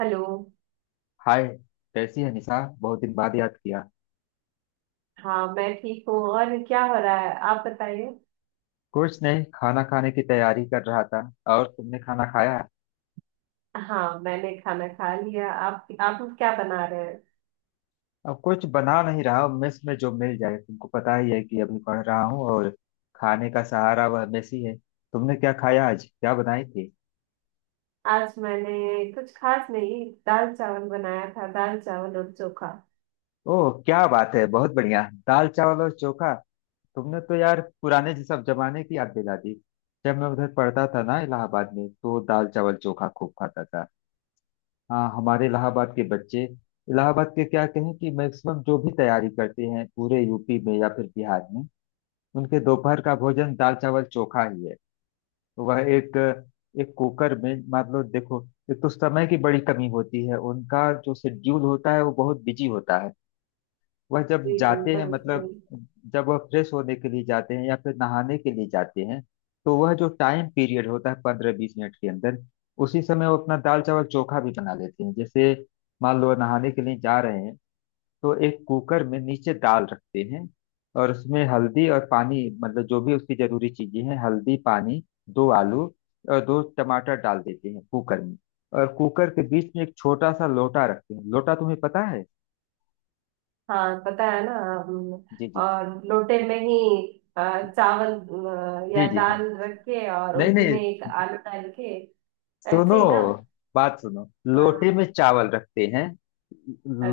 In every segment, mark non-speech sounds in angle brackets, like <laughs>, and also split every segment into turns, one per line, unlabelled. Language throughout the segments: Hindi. हेलो।
हाय। कैसी है निशा? बहुत दिन बाद याद किया।
हाँ, मैं ठीक हूँ। और क्या हो रहा है, आप बताइए।
कुछ नहीं, खाना खाने की तैयारी कर रहा था। और तुमने खाना खाया?
हाँ, मैंने खाना खा लिया। आप लोग क्या बना रहे हैं?
अब कुछ बना नहीं रहा हूँ, मेस में जो मिल जाए। तुमको पता ही है कि अभी पढ़ रहा हूँ और खाने का सहारा वह मेस ही है। तुमने क्या खाया? आज क्या बनाई थी?
आज मैंने कुछ खास नहीं, दाल चावल बनाया था। दाल चावल और चोखा।
ओह क्या बात है! बहुत बढ़िया। दाल चावल और चोखा। तुमने तो यार पुराने सब जमाने की याद दिला दी। जब मैं उधर पढ़ता था ना, इलाहाबाद में, तो दाल चावल चोखा खूब खाता था। हाँ, हमारे इलाहाबाद के बच्चे, इलाहाबाद के क्या कहें, कि मैक्सिमम जो भी तैयारी करते हैं पूरे यूपी में या फिर बिहार में, उनके दोपहर का भोजन दाल चावल चोखा ही है। तो वह एक एक कुकर में, मान लो, देखो। एक तो समय की बड़ी कमी होती है, उनका जो शेड्यूल होता है वो बहुत बिजी होता है। वह जब
जी
जाते हैं,
बिल्कुल जी।
मतलब, जब वह फ्रेश होने के लिए जाते हैं या फिर नहाने के लिए जाते हैं, तो वह जो टाइम पीरियड होता है 15-20 मिनट के अंदर, उसी समय वो अपना दाल चावल चोखा भी बना लेते हैं। जैसे, मान लो नहाने के लिए जा रहे हैं, तो एक कुकर में नीचे दाल रखते हैं, और उसमें हल्दी और पानी, मतलब जो भी उसकी जरूरी चीजें हैं, हल्दी पानी, दो आलू और दो टमाटर डाल देते हैं कुकर में। और कुकर के बीच में एक छोटा सा लोटा रखते हैं। लोटा तुम्हें पता है?
हाँ, पता है ना। हम,
जी जी।
और लोटे में ही चावल या
जी जी हाँ।
दाल रख के और
नहीं
उसी
नहीं,
में एक आलू डाल के। ऐसे
सुनो,
ही ना?
बात सुनो। लोटे
हाँ।
में चावल रखते हैं।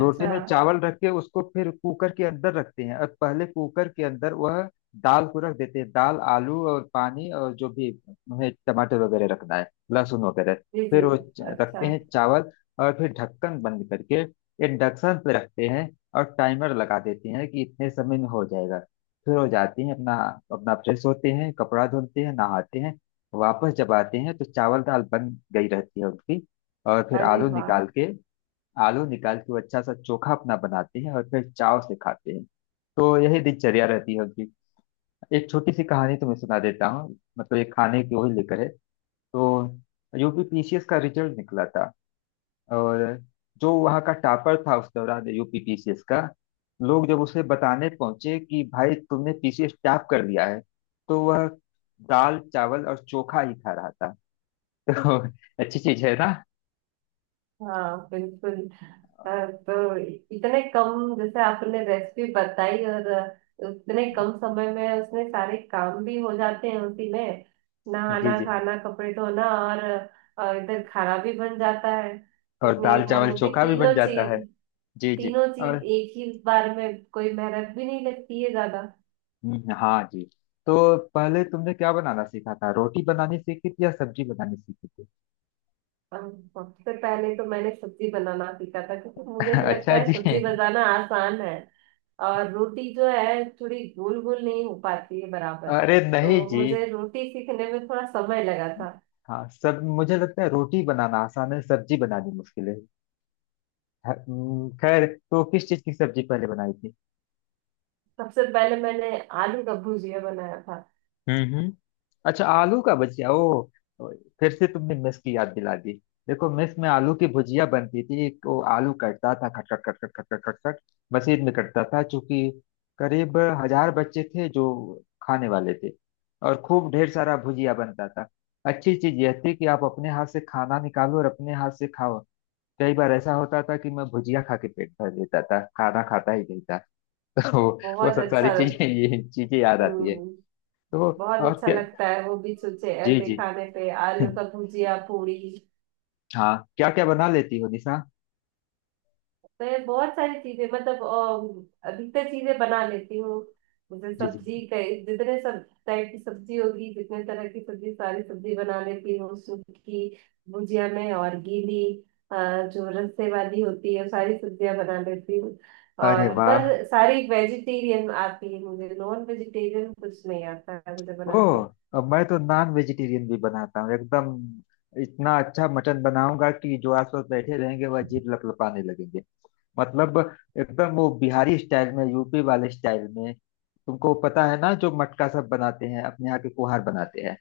लोटे में चावल रख के उसको फिर कुकर के अंदर रखते हैं, और पहले कुकर के अंदर वह दाल को रख देते हैं। दाल, आलू और पानी, और जो भी उन्हें टमाटर वगैरह रखना है, लहसुन वगैरह।
जी
फिर
जी।
वो
अच्छा।
रखते हैं चावल। और फिर ढक्कन बंद करके इंडक्शन पे रखते हैं, और टाइमर लगा देते हैं कि इतने समय में हो जाएगा। फिर हो जाती हैं अपना। अपना फ्रेश होते हैं, कपड़ा धुलते हैं, नहाते हैं। वापस जब आते हैं तो चावल दाल बन गई रहती है उनकी। और फिर
अरे
आलू
वाह।
निकाल के, आलू निकाल के वो अच्छा सा चोखा अपना बनाते हैं, और फिर चाव से खाते हैं। तो यही दिनचर्या रहती है उनकी। एक छोटी सी कहानी तुम्हें सुना देता हूँ, मतलब ये खाने की वही लेकर है। तो यूपीपीसीएस का रिजल्ट निकला था। और जो वहाँ का टॉपर था उस दौरान यूपीपीसीएस का, लोग जब उसे बताने पहुंचे कि भाई तुमने पीसीएस टॉप कर लिया है, तो वह दाल चावल और चोखा ही खा रहा था। तो <laughs> अच्छी चीज है ना।
हाँ बिल्कुल। तो इतने कम, जैसे आपने रेसिपी बताई, और उतने कम समय में उसमें सारे काम भी हो जाते हैं उसी में।
जी
नहाना,
जी।
खाना, कपड़े धोना। और इधर खाना भी बन जाता है।
और
इतने,
दाल
और
चावल
वो भी
चोखा भी बन
तीनों
जाता है।
चीज।
जी जी।
तीनों
और
चीज एक ही बार में, कोई मेहनत भी नहीं लगती है ज्यादा।
हाँ जी। तो पहले तुमने क्या बनाना सीखा था? रोटी बनानी सीखी थी या सब्जी बनानी सीखी थी?
अब, सबसे पहले तो मैंने सब्जी बनाना सीखा था, क्योंकि मुझे
<laughs>
तो लगता
अच्छा
है
जी।
सब्जी बनाना आसान है। और रोटी जो है, थोड़ी गोल गोल नहीं हो पाती है बराबर।
अरे नहीं
तो
जी।
मुझे रोटी सीखने में थोड़ा समय लगा था।
हाँ सब, मुझे लगता है रोटी बनाना आसान है, सब्जी बनानी मुश्किल है। खैर, तो किस चीज की सब्जी पहले बनाई थी?
सबसे पहले मैंने आलू का भुजिया बनाया था।
हम्म हम्म। अच्छा, आलू का भुजिया। ओ। ओ, फिर से तुमने मेस की याद दिला दी। देखो, मेस में आलू की भुजिया बनती थी। एक वो आलू कटता था, खट खट खट खट खट खट खट खट। मशीन में कटता था, चूंकि करीब 1000 बच्चे थे जो खाने वाले थे। और खूब ढेर सारा भुजिया बनता था। अच्छी चीज यह थी कि आप अपने हाथ से खाना निकालो और अपने हाथ से खाओ। कई बार ऐसा होता था कि मैं भुजिया खा के पेट भर लेता था, खाना खाता ही नहीं था। <laughs> तो वो
बहुत
सब सारी
अच्छा।
चीजें, ये चीजें याद आती है।
हम्म।
तो
बहुत
और
अच्छा
क्या।
लगता है वो भी सोचे,
जी
ऐसे
जी।
खाने पे
<laughs>
आलू का भुजिया पूरी।
हाँ, क्या क्या बना लेती हो निशा?
मैं बहुत सारी चीजें, मतलब अधिकतर चीजें बना लेती हूँ। जैसे
जी जी।
सब्जी, कई जितने सब टाइप की सब्जी होगी, जितने तरह की सब्जी, सारी सब्जी बना लेती हूँ। सूखी भुजिया में और गीली। अ, जो रस्से वाली होती है, वो सारी सब्जियां बना लेती हूँ।
अरे
और
वाह।
पर सारी वेजिटेरियन आती है मुझे, नॉन वेजिटेरियन कुछ नहीं आता है मुझे
ओ,
बनाते।
अब मैं तो नॉन वेजिटेरियन भी बनाता हूँ एकदम। इतना अच्छा मटन बनाऊंगा कि जो आसपास बैठे रहेंगे वह जीभ लपलपाने लगेंगे। मतलब एकदम वो बिहारी स्टाइल में, यूपी वाले स्टाइल में, तुमको पता है ना, जो मटका सब बनाते हैं अपने यहाँ के, कुहार बनाते हैं।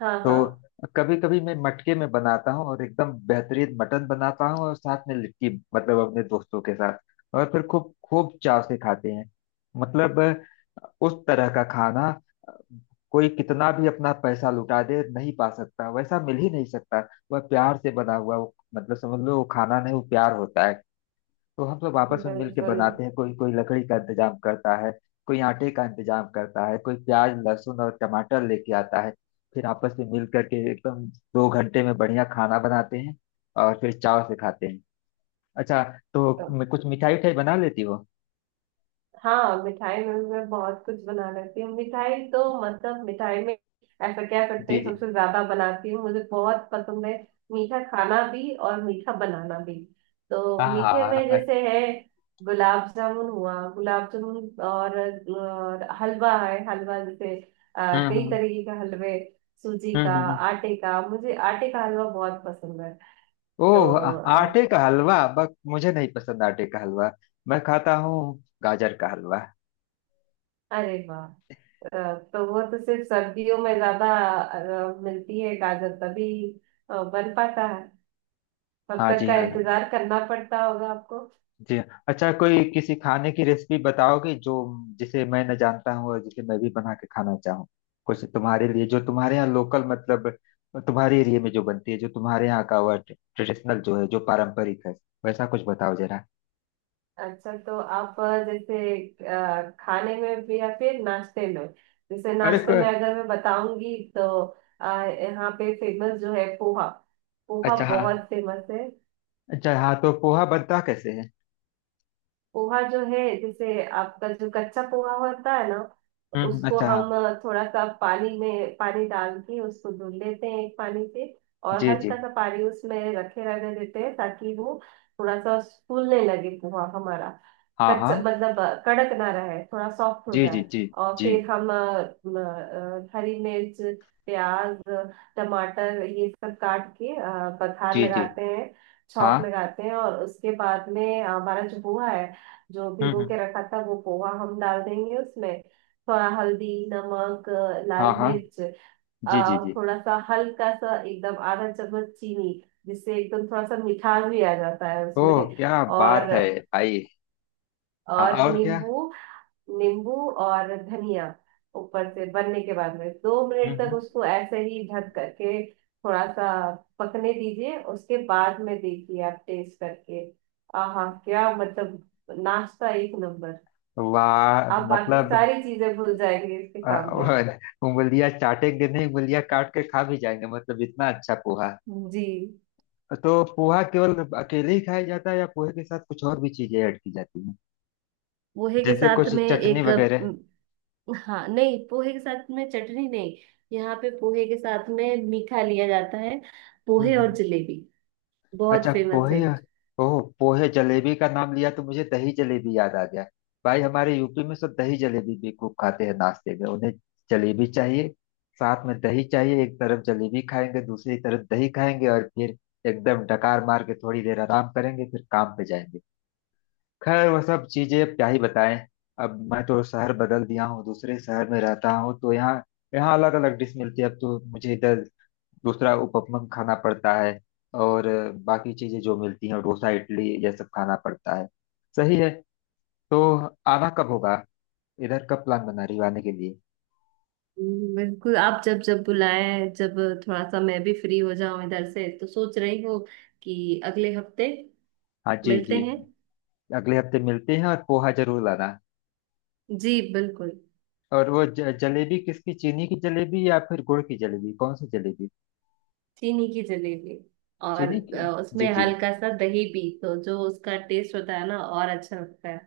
हाँ
तो
हाँ।
कभी कभी मैं मटके में बनाता हूँ और एकदम बेहतरीन मटन बनाता हूँ, और साथ में लिट्टी। मतलब अपने दोस्तों के साथ। और फिर खूब खूब चाव से खाते हैं। मतलब उस तरह का खाना। अ, कोई कितना भी अपना पैसा लुटा दे, नहीं पा सकता, वैसा मिल ही नहीं सकता। वह प्यार से बना हुआ, वो मतलब, समझ लो, वो खाना नहीं, वो प्यार होता है। तो हम सब आपस में मिलके
बिल्कुल।
बनाते हैं। कोई कोई लकड़ी का इंतजाम करता है, कोई आटे का इंतजाम करता है, कोई प्याज लहसुन और टमाटर लेके आता है। फिर आपस में मिल करके एकदम 2 घंटे में बढ़िया खाना बनाते हैं, और फिर चाव से खाते हैं। अच्छा, तो कुछ मिठाई उठाई बना लेती हो?
हाँ, मिठाई में भी मैं बहुत कुछ बना लेती हूँ। मिठाई तो, मतलब मिठाई में ऐसा कह सकते
जी
हैं,
जी।
सबसे ज्यादा बनाती हूँ, मुझे बहुत पसंद है। मीठा खाना भी और मीठा बनाना भी। तो
हाँ हाँ
मीठे
हाँ,
में
अच्छा।
जैसे है, गुलाब जामुन हुआ, गुलाब जामुन, और हलवा है, हलवा जैसे कई
हम्म।
तरीके का हलवे। सूजी
हम्म
का।
हम्म, हम्म।
आटे का, मुझे आटे का हलवा बहुत पसंद है।
ओह,
तो
आटे का हलवा, बस मुझे नहीं पसंद आटे का हलवा। मैं खाता हूँ गाजर का हलवा।
अरे वाह। अ, तो वो तो सिर्फ सर्दियों में ज्यादा मिलती है गाजर, तभी बन पाता है। तब
हाँ
तक
जी,
का
हाँ
इंतजार करना पड़ता होगा आपको।
जी। अच्छा, कोई किसी खाने की रेसिपी बताओगे जो जिसे मैं न जानता हूँ और जिसे मैं भी बना के खाना चाहूँ? कुछ तुम्हारे लिए, जो तुम्हारे यहाँ लोकल, मतलब तुम्हारे एरिया में जो बनती है, जो तुम्हारे यहाँ का वह ट्रेडिशनल जो है, जो पारंपरिक है, वैसा कुछ बताओ जरा।
अच्छा, तो आप जैसे खाने में भी या फिर नाश्ते में? जैसे
अरे
नाश्ते में
क-
अगर मैं बताऊंगी तो यहाँ पे फेमस जो है, पोहा। पोहा
अच्छा हाँ।
बहुत फेमस है।
अच्छा हाँ, तो पोहा बनता कैसे है?
पोहा जो है, जैसे आपका जो कच्चा पोहा होता है ना, उसको
अच्छा हाँ।
हम थोड़ा सा पानी में, पानी डाल के उसको धुल लेते हैं एक पानी से। और
जी जी।
हल्का सा पानी उसमें रखे रहने देते हैं ताकि वो थोड़ा सा फूलने लगे पोहा हमारा।
हाँ
कच्चा
हाँ।
मतलब कड़क ना रहे, थोड़ा सॉफ्ट हो
जी जी।
जाए।
जी
और
जी।
फिर हम म, हरी मिर्च, प्याज, टमाटर ये सब काट के बघार
जी जी।
लगाते हैं,
हाँ।
छौंक लगाते हैं। और उसके बाद में हमारा जो पोहा है, जो
हम्म
भिगो
हम्म,
के रखा था, वो पोहा हम डाल देंगे उसमें। थोड़ा हल्दी, नमक,
हाँ
लाल
हाँ।
मिर्च,
जी जी जी।
थोड़ा सा हल्का सा एकदम आधा चम्मच चीनी, जिससे एकदम थोड़ा सा मिठास भी आ जाता है उसमें।
ओह क्या बात
और
है भाई! हाँ,
और
और क्या।
नींबू। नींबू और धनिया ऊपर से। बनने के बाद में दो मिनट तक
हम्म।
उसको ऐसे ही ढक करके थोड़ा सा पकने दीजिए। उसके बाद में देखिए आप टेस्ट करके। आहा, क्या मतलब, नाश्ता एक नंबर।
वाह
आप बाकी
मतलब।
सारी चीजें भूल जाएंगे इसके
अ,
सामने।
<laughs> उंगलियां चाटेंगे नहीं, उंगलियां काट के खा भी जाएंगे, मतलब इतना अच्छा पोहा।
जी।
तो पोहा केवल अकेले ही खाया जाता है, या पोहे के साथ कुछ और भी चीजें ऐड की जाती हैं?
पोहे के
जैसे
साथ
कुछ
में
चटनी
एक
वगैरह?
हाँ, नहीं, पोहे के साथ में चटनी नहीं। यहाँ पे पोहे के साथ में मीठा लिया जाता है। पोहे
हम्म।
और जलेबी बहुत
अच्छा,
फेमस है।
पोहे। ओह, पोहे जलेबी का नाम लिया तो मुझे दही जलेबी याद आ गया। भाई, हमारे यूपी में सब दही जलेबी भी खूब खाते हैं नाश्ते में, उन्हें जलेबी चाहिए, साथ में दही चाहिए। एक तरफ जलेबी खाएंगे, दूसरी तरफ दही खाएंगे, और फिर एकदम डकार मार के थोड़ी देर आराम करेंगे, फिर काम पे जाएंगे। खैर, वह सब चीजें अब क्या ही बताएं। अब मैं तो शहर बदल दिया हूँ, दूसरे शहर में रहता हूँ, तो यहाँ यहाँ अलग अलग डिश मिलती है। अब तो मुझे इधर दूसरा उपमन खाना पड़ता है, और बाकी चीजें जो मिलती हैं, डोसा, इडली, ये सब खाना पड़ता है। सही है। तो आना कब होगा? इधर कब प्लान बना रही हो आने के लिए?
बिल्कुल, आप जब जब बुलाएं, जब थोड़ा सा मैं भी फ्री हो जाऊं इधर से। तो सोच रही हूँ कि अगले हफ्ते
हाँ जी
मिलते
जी।
हैं।
अगले हफ्ते मिलते हैं, और पोहा जरूर लाना।
जी बिल्कुल।
और वो जलेबी किसकी, चीनी की जलेबी या फिर गुड़ की जलेबी, कौन सी जलेबी?
चीनी की जलेबी। और
चीनी की।
उसमें
जी जी।
हल्का सा दही भी, तो जो उसका टेस्ट होता है ना, और अच्छा लगता है।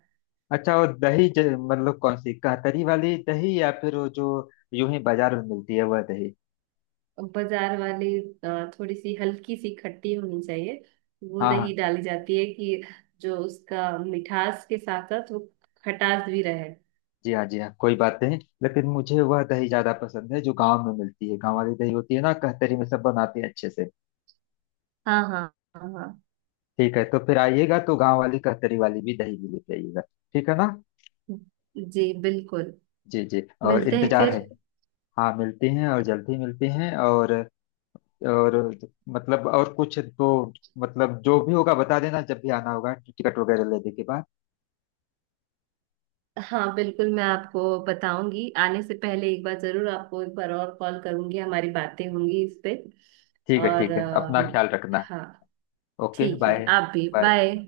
अच्छा, और दही, मतलब कौन सी, कातरी वाली दही या फिर वो जो यूं ही बाजार में मिलती है वह दही?
बाजार वाली। थोड़ी सी हल्की सी खट्टी होनी चाहिए, वो
हाँ
दही
हाँ।
डाली जाती है, कि जो उसका मिठास के साथ साथ वो खटास भी रहे।
जी हाँ, जी हाँ। कोई बात नहीं, लेकिन मुझे वह दही ज्यादा पसंद है जो गांव में मिलती है। गांव वाली दही होती है ना, कहतरी में सब बनाते हैं अच्छे से।
हाँ हाँ हाँ हाँ।
ठीक है, तो फिर आइएगा तो गांव वाली कहतरी वाली भी दही भी लेते आइएगा। ठीक है ना?
जी बिल्कुल।
जी जी। और
मिलते हैं
इंतजार है।
फिर।
हाँ, मिलते हैं और जल्दी मिलते हैं। और मतलब, और कुछ तो, मतलब जो भी होगा बता देना, जब भी आना होगा, टिकट वगैरह लेने के बाद।
हाँ बिल्कुल, मैं आपको बताऊंगी। आने से पहले एक बार जरूर आपको एक बार और कॉल करूंगी, हमारी बातें होंगी इस पे।
ठीक है,
और
ठीक है, अपना ख्याल रखना।
हाँ।
ओके
ठीक है,
बाय।
आप भी
बाय।
बाय।